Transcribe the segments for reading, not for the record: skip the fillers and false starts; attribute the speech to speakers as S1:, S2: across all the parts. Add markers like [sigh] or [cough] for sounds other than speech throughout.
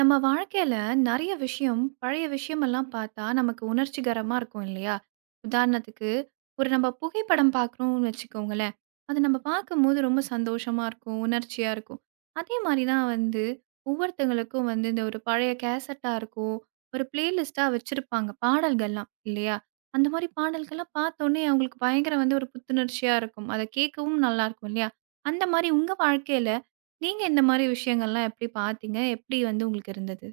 S1: நம்ம வாழ்க்கையில நிறைய விஷயம், பழைய விஷயமெல்லாம் பார்த்தா நமக்கு உணர்ச்சிகரமா இருக்கும் இல்லையா? உதாரணத்துக்கு, ஒரு நம்ம புகைப்படம் பார்க்குறோம்னு வச்சுக்கோங்களேன். அது நம்ம பார்க்கும்போது ரொம்ப சந்தோஷமா இருக்கும், உணர்ச்சியா இருக்கும். அதே மாரி தான் வந்து ஒவ்வொருத்தங்களுக்கும் வந்து இந்த ஒரு பழைய கேசட்டா இருக்கும், ஒரு பிளேலிஸ்ட்டா வச்சிருப்பாங்க பாடல்கள்லாம் இல்லையா? அந்த மாரி பாடல்கள்லாம் பார்த்தோனே அவங்களுக்கு பயங்கர வந்து ஒரு புத்துணர்ச்சியா இருக்கும். அத கேட்கவும் நல்லாயிருக்கும் இல்லையா? அந்த மாரி உங்க வாழ்க்கையில நீங்க இந்த மாரி விஷயங்கள்லாம் எப்படி பார்த்தீங்க? எப்படி வந்து உங்களுக்கு இருந்தது?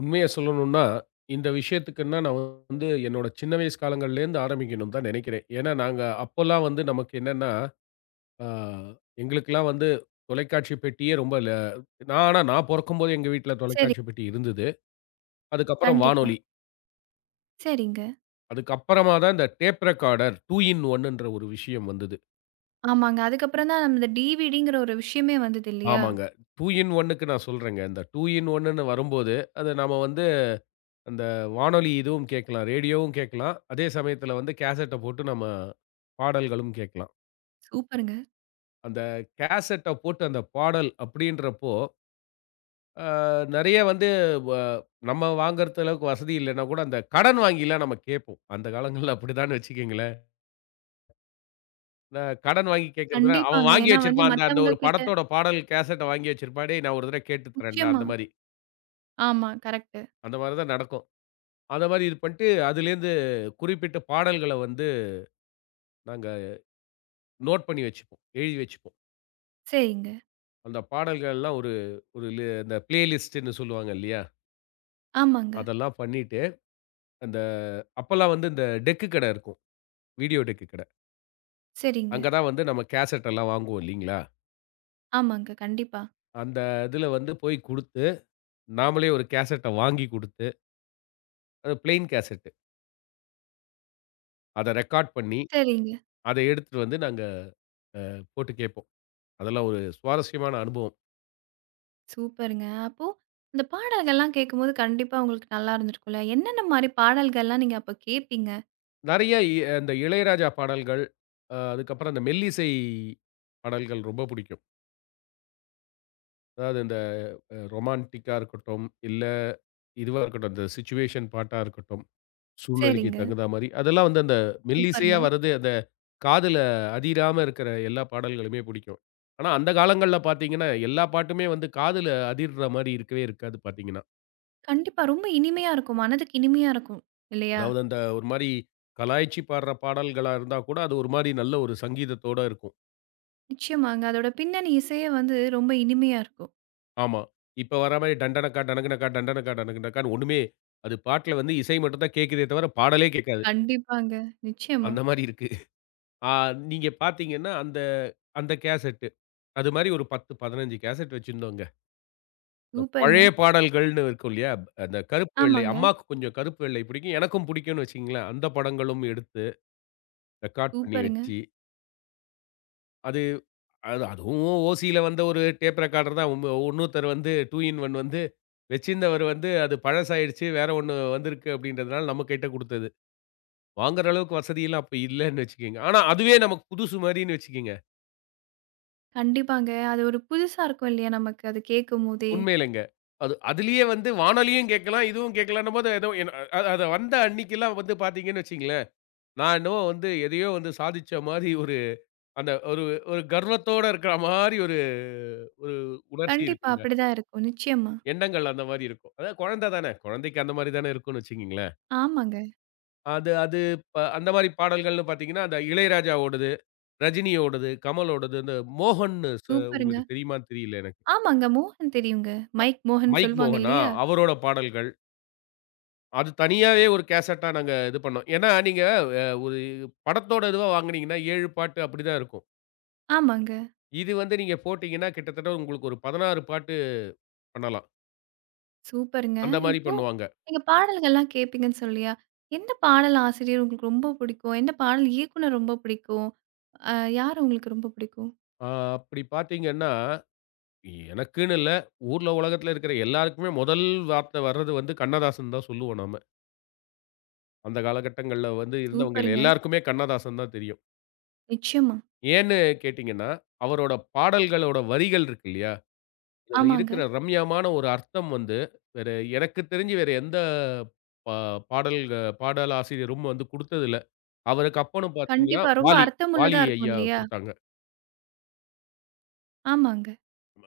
S2: உண்மைய சொல்லணும்னா, இந்த விஷயத்துக்குன்னா நான் வந்து என்னோட சின்ன வயசு காலங்கள்லேருந்து ஆரம்பிக்கணும்னு தான் நெனைக்கிறேன். ஏன்னா, நாங்க அப்போலாம் வந்து நமக்கு என்னன்னா, ஆ எங்களுக்கெல்லாம் வந்து தொலைக்காட்சி பெட்டியே ரொம்ப நான் நான் பொறக்கும்போது எங்க வீட்ல
S1: சரி.
S2: தொலைக்காட்சி பெட்டி இருந்தது. அதுக்கப்புறம்
S1: கண்டிப்பா.
S2: வானொலி.
S1: சரிங்க.
S2: அப்புறமா தான் இந்த டேப் ரெக்கார்டர் 2 இன் 1 ன்ற ஒரு விஷயம் வந்தது.
S1: ஆமாங்க. அதுக்கப்புறம் தான் அந்த டிவிடிங்கிற ஒரு விஷயமே வந்தது இல்லையா?
S2: ஆமாங்க. 2 இன் 1 க்கு நான் சொல்றேங்க. இந்த 2 இன் 1 ன்னு வரும்போது, அது நாம வந்து அந்த வானொலி இதுவும் கேட்கலாம், ரேடியோவும் கேட்கலாம். அதே சமயத்தில வந்து கேசட்ட போட்டு நம்ம பாடல்களும் கேட்கலாம்.
S1: சூப்பருங்க.
S2: அந்த கேசட்ட போட்டு அந்த பாடல் அப்படின்றப்போ, அ நெறைய வந்து வ நம்ம வாங்குறது அளவுக்கு வசதி இல்லன்னா கூட, அந்த கடன் வாங்கிலாம் நம்ம கேட்போம். அந்த காலங்கள்ல அப்படிதான்னு வச்சுக்கங்களேன். இந்த கடன் வாங்கி கேட்கிறதுனா, அவன்
S1: கண்டிப்பாங்க.
S2: வாங்கி
S1: ஏன்னா வந்து
S2: வச்சிருப்பான். அந்த அந்த
S1: மத்தவங்க
S2: ஒரு
S1: கிட்ட
S2: படத்தோட பாடல் கேசட்ட வாங்கி வச்சிருப்பான். "டேய் நான் ஒரு தடவ கேட்டு தரேன்டா"
S1: நிச்சயமா.
S2: அந்த மாரி.
S1: ஆமா. கரெக்ட்டு.
S2: அந்த மாரி தான் நடக்கும். அந்த மாரி இது பண்ணிட்டு, அதுலேருந்து குறிப்பிட்ட பாடல்கள வந்து நாங்க நோட் பண்ணி வச்சுப்போம். எழுதி வச்சுப்போம்.
S1: சரிங்க.
S2: பாடல்கள்லாம் ஒரு ஒரு லி இந்த பிளேலிஸ்ட்ன்னு சொல்லுவாங்க இல்லையா?
S1: ஆமாங்க.
S2: அதெல்லாம் பண்ணிட்டு, அந்த அப்பல்லாம் வந்து இந்த டெக்கு கடை இருக்கும். வீடியோ டெக்கு கடை.
S1: சரிங்க.
S2: அங்க தான் வந்து நம்ம கேசெட் எல்லாம் வாங்குவோம் இல்லீங்களா?
S1: ஆமாங்க. கண்டிப்பா.
S2: அந்த இதுல வந்து போய் குடுத்து, நாமளே ஒரு கேசெட்ட வாங்கி குடுத்து, அது பிளெயின் கேசெட்டு. அத ரெக்கார்ட் பண்ணி,
S1: சரிங்க.
S2: அத எடுத்துட்டு வந்து நாங்க போட்டு கேட்போம். அதெல்லாம் ஒரு சுவாரஸ்யமான அனுபவம்.
S1: சூப்பருங்க. அப்போ இந்த பாடல்கள்லாம் கேட்கும்போது கண்டிப்பா உங்களுக்கு நல்லா இருந்திருக்கும்ல. என்னென்ன மாரி பாடல்கள்லாம் நீங்க அப்ப கேட்பீங்க?
S2: நெறைய இ அந்த இளையராஜா பாடல்கள், அதுக்கப்புறம் அந்த மெல்லிசை பாடல்கள் ரொம்ப புடிக்கும். அதாவது இந்த ரொமான்டிக்கா இருக்கட்டும், இல்ல இதுவா இருக்கட்டும், அந்த சிச்சுவேஷன் பாட்டா இருக்கட்டும், சூழ்நிலைக்கு
S1: சரிங்க.
S2: தகுந்தா மாரி, அதெல்லாம் வந்து அந்த
S1: சூப்பருங்க.
S2: மெல்லிசையா வரது அந்த காதுல அதிராம இருக்கிற எல்லா பாடல்களுமே பிடிக்கும். ஆனா, அந்த காலங்கள்ல பார்த்தீங்கன்னா, எல்லா பாட்டுமே வந்து காதுல அதிர்ற மாரி இருக்கவே இருக்காது பார்த்தீங்கன்னா.
S1: கண்டிப்பா ரொம்ப இனிமையா இருக்கும். மனதுக்கு இனிமையா இருக்கும். இல்லையா?
S2: அதாவது அந்த ஒரு மாரி கலாய்ச்சி பாடுற பாடல்களா இருந்தா கூட, அது ஒரு மாரி நல்ல ஒரு சங்கீதத்தோட இருக்கும்.
S1: நிச்சயமாங்க. அதோட பின்னணி இசையே வந்து ரொம்ப இனிமையா இருக்கும்.
S2: ஆமா. இப்ப வர மாரி டண்டனக்கா, டனகனக்கா, டண்டனக்கா, டனகனக்கான்னு ஒண்ணுமே அது பாட்டுல வந்து இசை மட்டும் தான் கேட்குதே தவிர, பாடலே கேட்காது.
S1: கண்டிப்பாங்க. நிச்சயமா.
S2: அந்த மாரி இருக்கு. ஆ நீங்க பார்த்தீங்கன்னா, அந்த அந்த கேசெட்டு. அது மாரி ஒரு 10, 15 கேசெட் வச்சிருந்தோங்க. இந்த
S1: சூப்பருங்க.
S2: பழைய பாடல்கள்னு இருக்கும் இல்லையா? அந்த கருப்பு, வெள்ளை
S1: ஆமாங்க.
S2: அம்மாக்கு கொஞ்சம் கருப்பு, வெள்ளை பிடிக்கும். எனக்கும் பிடிக்கும்னு வச்சுக்கங்களேன். அந்த படங்களும் எடுத்து ரெக்கார்ட் பண்ணி
S1: சூப்பருங்க.
S2: வச்சு, அது அது அதுவும் ஓசியில வந்த ஒரு டேப் ரெக்கார்டர் தான். இன்னொருத்தர் வந்து 2 இன் 1 வந்து வச்சிருந்தவர் வந்து அது பழசாயிடுச்சு. வேற ஒண்ணு வந்திருக்கு அப்படின்றதுனால நம்ம கைட்ட குடுத்தது. வாங்குற அளவுக்கு வசதியெல்லாம் அப்ப இல்லன்னு வச்சுக்கங்க. ஆனா அதுவே நமக்கு புதுசு மாரின்னு வச்சுக்கங்க.
S1: கண்டிப்பாங்க. அது ஒரு புதுசா இருக்கும் இல்லையா நமக்கு அது கேட்கும்போதே!
S2: உண்மையிலங்க. அது அதிலேயே வந்து வானொலியும் கேட்கலாம், இதுவும் கேட்கலான்னும்போது ஏதோ என் அ அது வந்த அன்னைக்கெல்லாம் வந்து பார்த்தீங்கன்னு வச்சுக்கங்களேன் நான் என்னவோ வந்து எதையோ வந்து சாதிச்ச மாரி ஒரு அந்த ஒரு ஒரு கர்வத்தோட இருக்கிற மாரி ஒரு ஒரு உணர்ச்சி
S1: கண்டிப்பா
S2: இருக்குங்க.
S1: அப்படிதான் இருக்கும். நிச்சயமா.
S2: எண்ணங்கள் அந்த மாரி இருக்கும். அதாவது குழந்தை தானே. குழந்தைக்கு அந்த மாரி தானே இருக்கும்னு வச்சுக்கங்களேன்.
S1: ஆமாங்க.
S2: அது அது ப அந்த மாரி பாடல்கள்னு பார்த்தீங்கன்னா, அந்த இளையராஜாவோடது, ரஜினியோடது, கமலோடது, இந்த மோகன்னு ச
S1: சூப்பருங்க.
S2: உங்களுக்கு தெரியுமான்னு தெரியல எனக்கு.
S1: ஆமாங்க. மோகன் தெரியுங்க. மைக் மோகன்
S2: மைக்
S1: சொல்லுவாங்க
S2: மோகன்,
S1: இல்லையா?
S2: அவரோட பாடல்கள். அது தனியாவே ஒரு கேசட்டா நாங்க இது பண்ணோம். ஏன்னா, நீங்க ஒரு படத்தோட இதுவா வாங்குனீங்கன்னா 7 பாட்டு அப்படிதான் இருக்கும்.
S1: ஆமாங்க.
S2: இது வந்து நீங்க போட்டீங்கன்னா, கிட்டத்தட்ட உங்களுக்கு ஒரு 16 பாட்டு பண்ணலாம்.
S1: சூப்பருங்க.
S2: அந்த மாரி
S1: இப்போ
S2: பண்ணுவாங்க.
S1: நீங்க பாடல்கள்லாம் கேட்பீங்கன்னு சொல்லியா, எந்த பாடல் ஆசிரியர் உங்களுக்கு ரொம்ப பிடிக்கும்? எந்த பாடல் இயக்குனர் ரொம்ப பிடிக்கும்? அ யார் உங்களுக்கு ரொம்ப பிடிக்கும்?
S2: ஆ அப்படி பார்த்தீங்கன்னா, எனக்குன்னு இல்ல, ஊர்ல உலகத்துல இருக்கிற எல்லாருக்குமே முதல் வார்த்தை வர்றது வந்து கண்ணதாசன் தான் சொல்லுவோம் நாம. அந்த காலகட்டங்கள்ல வந்து இருந்தவங்க
S1: சூப்பருங்க.
S2: எல்லாருக்குமே கண்ணதாசன் தான் தெரியும்.
S1: நிச்சயமா.
S2: ஏன்னு கேட்டீங்கன்னா, அவரோட பாடல்களோட வரிகள் இருக்கு இல்லையா? அதுல
S1: ஆமாங்க.
S2: இருக்கிற ரம்யமான ஒரு அர்த்தம் வந்து, வேற எனக்கு தெரிஞ்சு வேற எந்த பா பாடல் பாடலாசிரியரும் வந்து குடுத்ததில்ல. அவருக்கு அப்பனும் பார்த்தீங்கன்னா,
S1: கண்டிப்பா. ரொம்ப
S2: வாலி. வாலி,
S1: அர்த்தமுள்ளதா இருக்கும் இல்லையா? ஆமாங்க.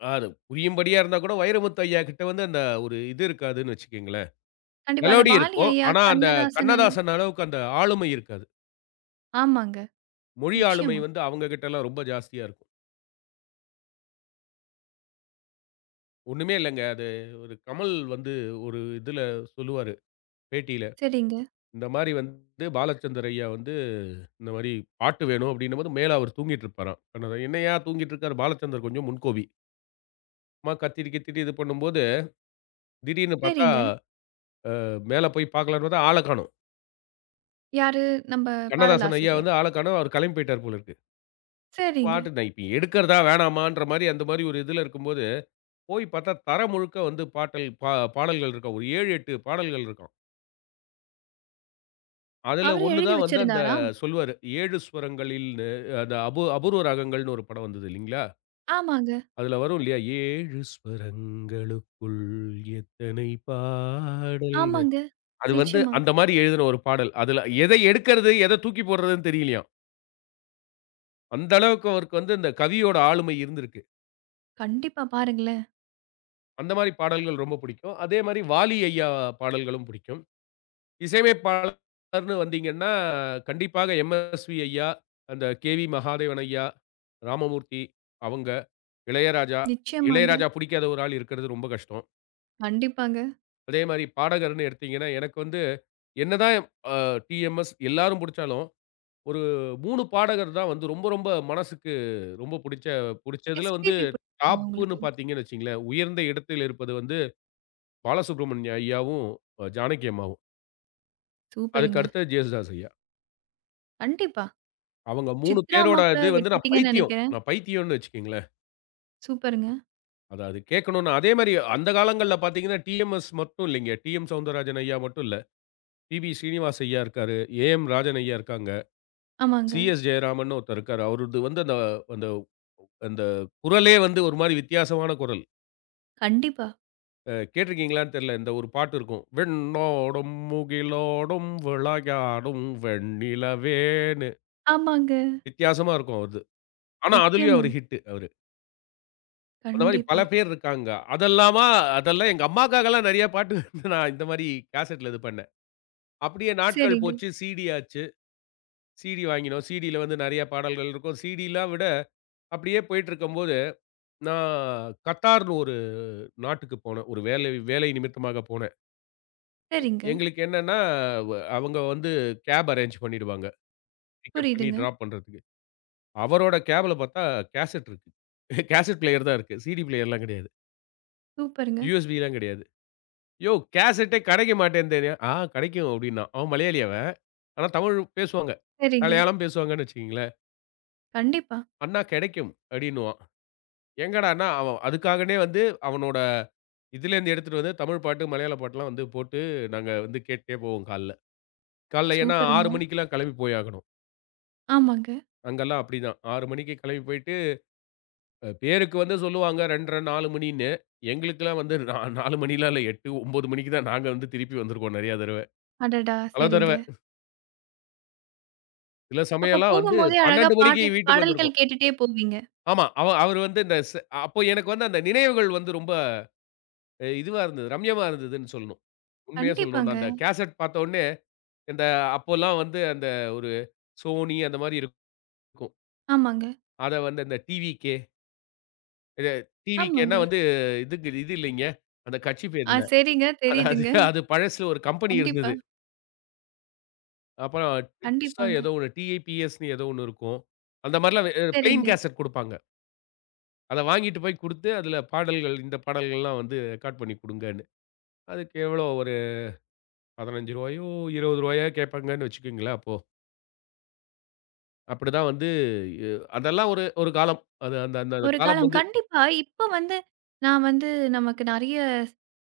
S2: அது புரியும்படியா இருந்தா கூட, வைரமுத்து ஐயா கிட்ட வந்து அந்த ஒரு இது இருக்காதுன்னு வச்சுக்கங்களேன்.
S1: கண்டிப்பா. அந்த
S2: மெலோடி
S1: வாலி
S2: இருக்கும்.
S1: ஐயா,
S2: ஆனா, அந்த
S1: கண்ணதாசன் எல்லாம்
S2: கண்ணதாசன் அளவுக்கு அந்த ஆளுமை இருக்காது.
S1: ஆமாங்க.
S2: மொழி ஆளுமை
S1: நிச்சயமா.
S2: வந்து அவங்க கிட்டலாம் ரொம்ப ஜாஸ்தியா இருக்கும். ஒண்ணுமே இல்லங்க. அது ஒரு கமல் வந்து ஒரு இதுல சொல்லுவாரு, பேட்டியில.
S1: சரிங்க,
S2: இந்த மாரி வந்து பாலச்சந்தர் ஐயா வந்து இந்த மாரி பாட்டு வேணும் அப்டின்னும்போது, மேல அவர் தூங்கிட்டு இருப்பாராம். கண்ணதா என்னய்யா தூங்கிட்டு இருக்காரு? பாலச்சந்தர் கொஞ்சம் முன்கோபி. சும்மா கத்திட்டு, கித்திட்டு இது பண்ணும்போது, திடீர்னு பாத்தா
S1: சரிங்க.
S2: மேல போய் பாக்கலான்னு பாத்தா ஆள காணோம்.
S1: யாரு? நம்ம
S2: கண்ணதாசன் ஐயா
S1: பாடலாசிரியர்.
S2: வந்து ஆள காணோம். அவர் கெளம்பி போய்ட்டார் போல இருக்கு.
S1: சரிங்க.
S2: பாட்டு நான் இப்ப எடுக்கிறதா வேணாமான்ற மாரி, அந்த மாரி ஒரு இதுல இருக்கும்போது, போய் பார்த்தா தர முழுக்க வந்து பாட்டல் பா பாடல்கள் இருக்காம். ஒரு 7, 8 பாடல்கள் இருக்காம். அதுல
S1: அவரே
S2: 1
S1: எழுதி
S2: தான் வந்து அந்த
S1: வச்சிருந்தாரா?
S2: சொல் 7 ஸ்வரங்களில்னு அந்த அபூர்வ ராகங்கள்னு ஒரு படம் வந்தது இல்லைங்களா?
S1: ஆமாங்க,
S2: அதுல வரும் இல்லையா? 7 ஸ்வரங்களுக்குள் எத்தனை பாடல்னு.
S1: ஆமாங்க.
S2: அது வந்து
S1: நிச்சயமா.
S2: அந்த மாரி எழுதின ஒரு பாடல். அதுல எத எடுக்கிறது, எத தூக்கி போடுறதுன்னு தெரியலையாம். அந்த அளவுக்கு அவருக்கு வந்து இந்த கவியோட ஆளுமை இருந்திருக்கு.
S1: கண்டிப்பா பாருங்களேன்.
S2: அந்த மாரி பாடல்கள் ரொம்ப புடிக்கும். அதே மாரி வாலி ஐயா பாடல்களும் புடிக்கும். இசையமைப்பாளர்ன்னு வந்தீங்கன்னா, கண்டிப்பாக எம்.எஸ்.வி ஐயா, அந்த கே.வி. மகாதேவன் ஐயா, ராமமூர்த்தி அவங்க, இளையராஜா.
S1: நிச்சயமாங்க.
S2: இளையராஜா புடிக்காத ஒரு ஆள் இருக்கிறது ரொம்ப கஷ்டம்.
S1: கண்டிப்பாங்க.
S2: அதே மாரி பாடகர்ன்னு எடுத்தீங்கன்னா, எனக்கு வந்து என்னதான் அ டி.எம்.எஸ் எல்லாரும் புடிச்சாலும், ஒரு 3 பாடகர் தான் வந்து ரொம்ப ரொம்ப மனசுக்கு ரொம்ப புடிச்சதுல வந்து
S1: SPB பிடிக்குங்களா
S2: டாப்புன்னு
S1: உங்களுக்கு?
S2: பார்த்தீங்கன்னு வச்சுக்கங்களேன், உயர்ந்த இடத்தில் இருப்பது வந்து பாலசுப்ரமணிய ஐயாவும், ஜானகி அம்மாவும். அதுக்கு
S1: சூப்பருங்க.
S2: அடுத்தது ஜேசுதாஸ் ஐயா.
S1: கண்டிப்பா.
S2: அவங்க 3
S1: சித்ரா அம்மா
S2: பேரோட
S1: கூட
S2: இது வந்து நான்
S1: விட்டுட்டீங்கன்னு
S2: பைத்தியம்.
S1: நெனைக்கிறேன்.
S2: நான் பைத்தியம்னு வச்சுக்கங்களேன்.
S1: சூப்பருங்க.
S2: இது கேட்கணும்னு அதே மாரி அந்த காலங்கள்ல பார்த்தீங்கன்னா, டிஎம்எஸ் மட்டும் இல்லைங்க. டிஎம் சௌந்தரராஜன் ஐயா மட்டும் இல்ல. பிபி ஸ்ரீனிவாஸ் ஐயா இருக்காரு. ஏஎம் ராஜன் ஐயா இருக்காங்க.
S1: ஆமாங்க.
S2: சிஎஸ் ஜெயராமன்னு ஒருத்தர் இருக்காரு. அவரது வந்து அந்த அந்த அந்த குரலே வந்து ஒரு மாரி வித்தியாசமான குரல்.
S1: கண்டிப்பா.
S2: கேட்டிருக்கீங்களான்னு தெரியல. இந்த ஒரு பாட்டு இருக்கும். "விண்ணோடும் முகிலோடும் விளையாடும் வெண்ணிலவேன்னு"
S1: ஆமாங்க.
S2: வித்தியாசமா இருக்கும் அவரது. ஆனா, அதுலயும்
S1: நிச்சயமா.
S2: அவரு ஹிட். அவரு அந்த மாரி பல
S1: கண்டிப்பா.
S2: பேர் இருக்காங்க. அதெல்லாமா அதெல்லாம் எங்க அம்மாக்காகலாம் நெறைய பாட்டு வந்து நான் இந்த மாரி கேசட்ல இது பண்ணேன். அப்படியே நாட்கள்
S1: சரிங்க,
S2: போச்சு. சிடி ஆச்சு. சிடி வாங்கினோம். சிடில வந்து நெறைய பாடல்கள் இருக்கும். சிடிலாம் விட அப்படியே போயிட்டுருக்கும்போது, நான் கத்தார்னு ஒரு நாட்டுக்கு போனேன். ஒரு வேலை வேலை நிமித்தமாக போனேன்.
S1: சரிங்க.
S2: எங்களுக்கு என்னன்னா, அவங்க வந்து கேப் அரேஞ்ச் பண்ணிடுவாங்க. பிக்கப் பண்ணி
S1: புரியுதுங்க.
S2: டிராப் பண்றதுக்கு. அவரோட கேப்ல பாத்தா கேசட் இருக்கு. [laughs] கேசட் பிளேயர் தான் இருக்கு. சிடி பிளேயர்லாம் கெடையாது.
S1: சூப்பருங்க.
S2: யுஎஸ்பிலாம் கெடையாது. யோவ்! கேசட்டே கெடைக்க மாட்டேன்தேனியா? ஆ கெடைக்கும் அப்டின்னான். அவன் மலையாளி அவன். ஆனா தமிழ் பேசுவாங்க.
S1: சரிங்க.
S2: மலையாளம் பேசுவாங்கன்னு வச்சுக்கங்களேன்.
S1: கண்டிப்பா.
S2: அண்ணா கெடைக்கும் அப்டின்னுவான். எங்கடான்னா அவன் அதுக்காகனே வந்து அவனோட இதுலேருந்து எடுத்துட்டு வந்து தமிழ் பாட்டு, மலையாள பாட்டுலாம் வந்து போட்டு நாங்க வந்து கேட்டுட்டே போவோம் கால்ல. கால்ல ஏன்னா 6
S1: சூப்பருங்க.
S2: மணிக்கெல்லாம் கெளம்பி போய் ஆகணும்.
S1: ஆமாங்க.
S2: அங்க அப்டிதான். 6 மணிக்கு கெளம்பி போயிட்டு பேருக்கு வந்து சொல்லுவாங்க 2 1/2, 4 மணின்னு. எங்களுக்கெல்லாம் வந்து 4 மணிலாம் இல்ல 8, 9 மணிக்கு தான் நாங்க வந்து திருப்பி வந்திருக்கோம் நெறையா தடவ.
S1: அடடா!
S2: பல
S1: சரிங்க.
S2: தடவ. சில
S1: அப்ப
S2: சமயம்லாம் வந்து
S1: போகும்போதே அழகா
S2: 12 மணிக்கு
S1: பாட்டு பாடல்கள் கேட்டுட்டே போவீங்க.
S2: ஆமா. அவரு வந்து இந்த அப்போ எனக்கு வந்து அந்த நினைவுகள் வந்து ரொம்ப இதுவா இருந்தது. ரம்யமா இருந்ததுன்னு சொல்லணும். உண்மையா சொல்லணும்னா,
S1: கண்டிப்பாங்க.
S2: அந்த கேசட் பார்த்தோனே, இந்த அப்போலாம் வந்து அந்த ஒரு சோனி அந்த மாரி இருக்கும்.
S1: ஆமாங்க,
S2: அத அந்த டிவிகே இது டிவிகேன்னா
S1: ஆமாங்க.
S2: வந்து இதுக்கு இது இல்லைங்க. அந்த கட்சி பேர்
S1: ஆ
S2: இல்ல.
S1: சரிங்க.
S2: அதாவது
S1: தெரியுதுங்க.
S2: அது பழசுல ஒரு கம்பெனி
S1: கண்டிப்பா,
S2: இருந்தது. அப்புறம் டிப்ஸா
S1: கண்டிப்பாங்க.
S2: ஏதோ ஒண்ணு டிஐபிஎஸ்ன்னு ஏதோ ஒண்ணு இருக்கும். அந்த மாரிலாம் பிளெயின்
S1: சரிங்க.
S2: கேசட் குடுப்பாங்க. அத வாங்கிட்டு போய் குடுத்து, அதில பாடல்கள்லாம் வந்து ரெக்கார்ட் பண்ணி குடுங்கன்னு. அதுக்கு எவ்வளோ ஒரு ரூ. 15யோ, ரூ. 20யோ கேட்பாங்கன்னு வச்சுக்கோங்களேன் அப்போ. அப்படிதான் வந்து எ அதெல்லாம் ஒரு ஒரு காலம். அது அந்த அந்த அந்த
S1: ஒரு
S2: காலம்
S1: காலம்
S2: வந்து
S1: கண்டிப்பா. இப்ப வந்து நான் வந்து நமக்கு நெறைய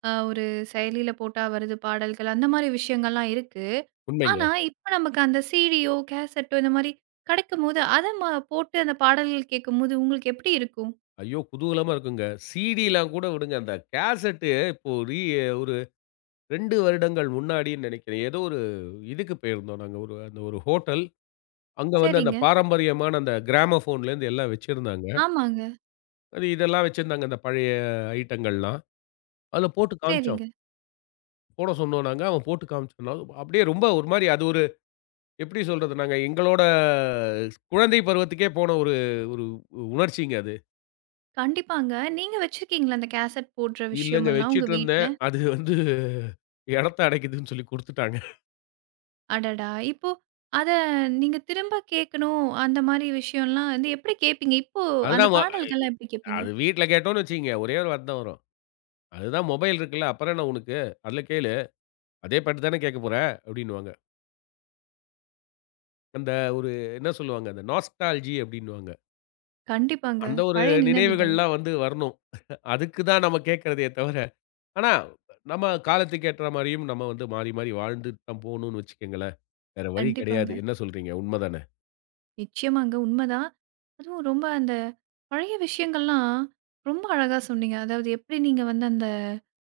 S1: ஒரு செயலில போட்டா வருது பாடல்கள். அந்த மாரி விஷயங்கள்லாம் இருக்கு.
S2: உண்மைங்க.
S1: ஆனா, இப்ப நமக்கு அந்த சீடியோ, கேசட்டோ இந்த மாரி கெடைக்கும்போது, அத ம போட்டு அந்த பாடல்கள் கேட்கும்போது உங்களுக்கு எப்படி இருக்கும்?
S2: குதூகலமா இருக்குங்க. சிடிலாம் கூட விடுங்க. அந்த கேசெட்டு இப்போ ஒரு 2 வருடங்கள் முன்னாடின்னு நெனைக்கிறேன். ஏதோ ஒரு இதுக்கு போயிருந்தோம் நாங்க. ஒரு அந்த ஒரு ஹோட்டல். அங்க வந்து அந்த
S1: சரிங்க.
S2: பாரம்பரியமான அந்த கிராமோஃபோன்லேருந்து எல்லாம் வச்சிருந்தாங்க.
S1: ஆமாங்க.
S2: அது இதெல்லாம் வச்சிருந்தாங்க அந்த பழைய ஐட்டங்கள்லாம். அதில போட்டு
S1: சரிங்க.
S2: காமிச்சோம். போட சொன்னோம் நாங்க. அவன் போட்டு காமிச்சோம்னா, அப்படியே ரொம்ப ஒரு மாரி அது ஒரு எப்படி சொல்றது? நாங்க எங்களோட குழந்தை பருவத்துக்கே போன ஒரு ஒரு உணர்ச்சிங்க அது.
S1: கண்டிப்பாங்க. நீங்க வச்சிருக்கீங்களா அந்த கேசட் போடுற
S2: இல்லங்க
S1: விஷயமெல்லாம் உங்க வீட்ல?
S2: வச்சுட்டுருந்தேன். அது வந்து இடத்த அடைக்குதுன்னு சொல்லி குடுத்துட்டாங்க.
S1: அடடா! இப்போ அத நீங்க திரும்ப கேட்கணும், அந்த மாரி விஷயம்லாம் வந்து எப்படி கேட்பீங்க? இப்போ அந்த
S2: அதுதான் ம
S1: பாடல்கள்லாம் எப்படி கேட்பீங்க?
S2: அது வீட்ல கேட்டோம்னு வச்சுக்கங்க, ஒரே ஒரு வார்த்த தான் வரும். "அதுதான் மொபைல் இருக்குல்ல, அப்புறம் என்ன உனக்கு? அதுல கேளு. அதே பாட்டு தானே கேட்க போற" அப்படின்னுவாங்க. அந்த ஒரு என்ன சொல்லுவாங்க? அந்த நாஸ்டால்ஜி அப்படின்னுவாங்க.
S1: கண்டிப்பாங்க.
S2: அந்த ஒரு
S1: பழைய நினைவுகள்.
S2: நினைவுகள்லாம் வந்து வரணும். அதுக்கு தான் நம்ம கேட்கிறதே தவிர ஆனா, நம்ம காலத்துக்கு ஏற்ற மாரியும் நம்ம வந்து மாறி, மாறி வாழ்ந்துட்டு தான் போணும்னு வச்சுக்கங்களேன். வேற வழி
S1: கண்டிப்பாங்க.
S2: கிடையாது. என்ன சொல்றீங்க? உண்மதானே?
S1: நிச்சயமாங்க. உண்மதான். அதுவும் ரொம்ப அந்த பழைய விஷயங்கள்லாம் ரொம்ப அழகா சொன்னீங்க. அதாவது எப்படி நீங்க வந்து அந்த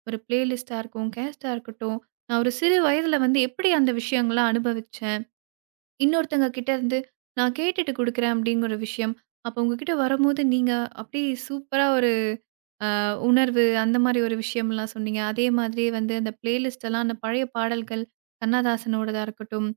S1: ஒரு பிளேலிஸ்ட்டா இருக்கும், கேஸ்ட்டா இருக்கட்டும், நான் ஒரு சிறு வயதுல வந்து எப்படி அந்த விஷயங்கள்லாம் அனுபவிச்சேன். இன்னொருத்தங்க கிட்ட இருந்து, நான் கேட்டுட்டு குடுக்குறேன் அப்படிங்கிற விஷயம். அப்போ உங்ககிட்ட வரும்போது நீங்க அப்படியே சூப்பரா உணர்வு அந்த மாதிரி ஒரு விஷயம்லாம் சொன்னீங்க. அதே மாதிரி வந்து அந்த பிளேலிஸ்ட் எல்லாம் அந்த பழைய பாடல்கள், கண்ணதாசனோடதா இருக்கட்டும்,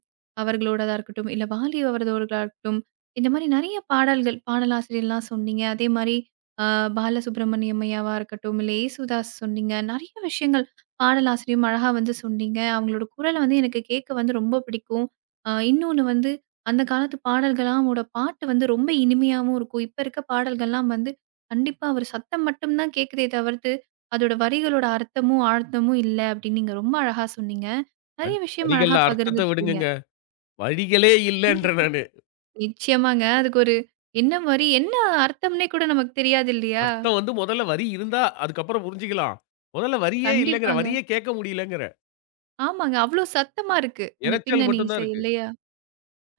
S1: அவர்களோடதா இருக்கட்டும், இல்ல வாலி அவர்களோடதா இருக்கட்டும், இந்த மாதிரி நெறைய பாடல்கள், பாடலாசிரியர்லாம் சொன்னீங்க. அதே மாதிரி அ பாலசுப்ரமணியம் ஐயாவா இருக்கட்டும், இல்ல ஏசுதாஸ் சொன்னீங்க. நெறைய விஷயங்கள் பாடலாசிரியும் அழகா வந்து சொன்னீங்க. அவங்களோட குரல வந்து எனக்கு கேட்க வந்து ரொம்ப பிடிக்கும். இன்னொன்னு வந்து அந்த காலத்து பாடல்கள்லாம், அவங்களோட பாட்டு வந்து ரொம்ப இனிமையாவும் இருக்கும். இப்ப இருக்க பாடல்கள்லாம் வந்து கண்டிப்பா. அவரு சத்தம் மட்டும் தான் கேட்குதே தவிர்த்து, அதோட வரிகளோட அர்த்தமும், ஆழ்த்தமும் இல்ல அப்படின்னு நீங்க ரொம்ப அழகா சொன்னீங்க. நெறைய விஷயம் அழகா
S2: வரிகள்ல அர்த்தத்த
S1: பகிர்ந்துக்கிட்டீங்க.
S2: விடுங்கங்க. வழிகளே
S1: கண்டி
S2: இல்லன்றேன் நானு.
S1: நிச்சயமாங்க. அதுக்கு ஒரு என்ன வரி, என்ன அர்த்தம்னே கூட நமக்கு தெரியாது இல்லையா?
S2: அர்த்தம் வந்து முதல்ல வரி இருந்தா, அதுக்கப்புறம் புரிஞ்சுக்கலாம். முதல்ல வரியே இல்லங்கறேன்.
S1: கண்டிப்பாங்க.
S2: வரியே கேட்க முடியலங்கறேன்.
S1: ஆமாங்க. அவ்ளோ சத்தமா இருக்கு. அந்த
S2: இரைச்சல்
S1: பின்னணி
S2: மட்டும் தான்
S1: இசை
S2: இருக்கு.
S1: இல்லையா?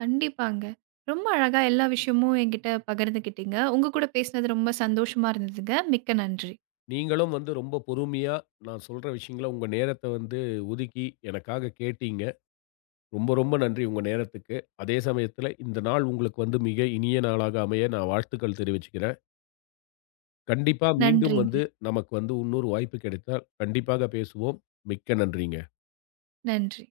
S1: கண்டிப்பாங்க. ரொம்ப அழகா எல்லா விஷயமும் என்கிட்ட பகிர்ந்துக்கிட்டீங்க. உங்க கூட பேசினது ரொம்ப சந்தோஷமா இருந்ததுங்க. மிக்க நன்றி.
S2: நீங்களும் வந்து ரொம்ப பொறுமையா, நான் சொல்ற விஷயங்கள உங்க நேரத்த வந்து ஒதுக்கி எனக்காக கேட்டீங்க. ரொம்ப நன்றி உங்க நேரத்துக்கு. அதே சமயத்துல இந்த நாள் உங்களுக்கு வந்து மிக இனிய நாளாக அமைய நான் வாழ்த்துக்கள் தெரிவிச்சுக்கிறேன். கண்டிப்பா மீண்டும்
S1: நன்றிங்க.
S2: வந்து நமக்கு வந்து இன்னொரு வாய்ப்பு கிடைத்தால் கண்டிப்பாக பேசுவோம். மிக்க நன்றிங்க.
S1: நன்றி.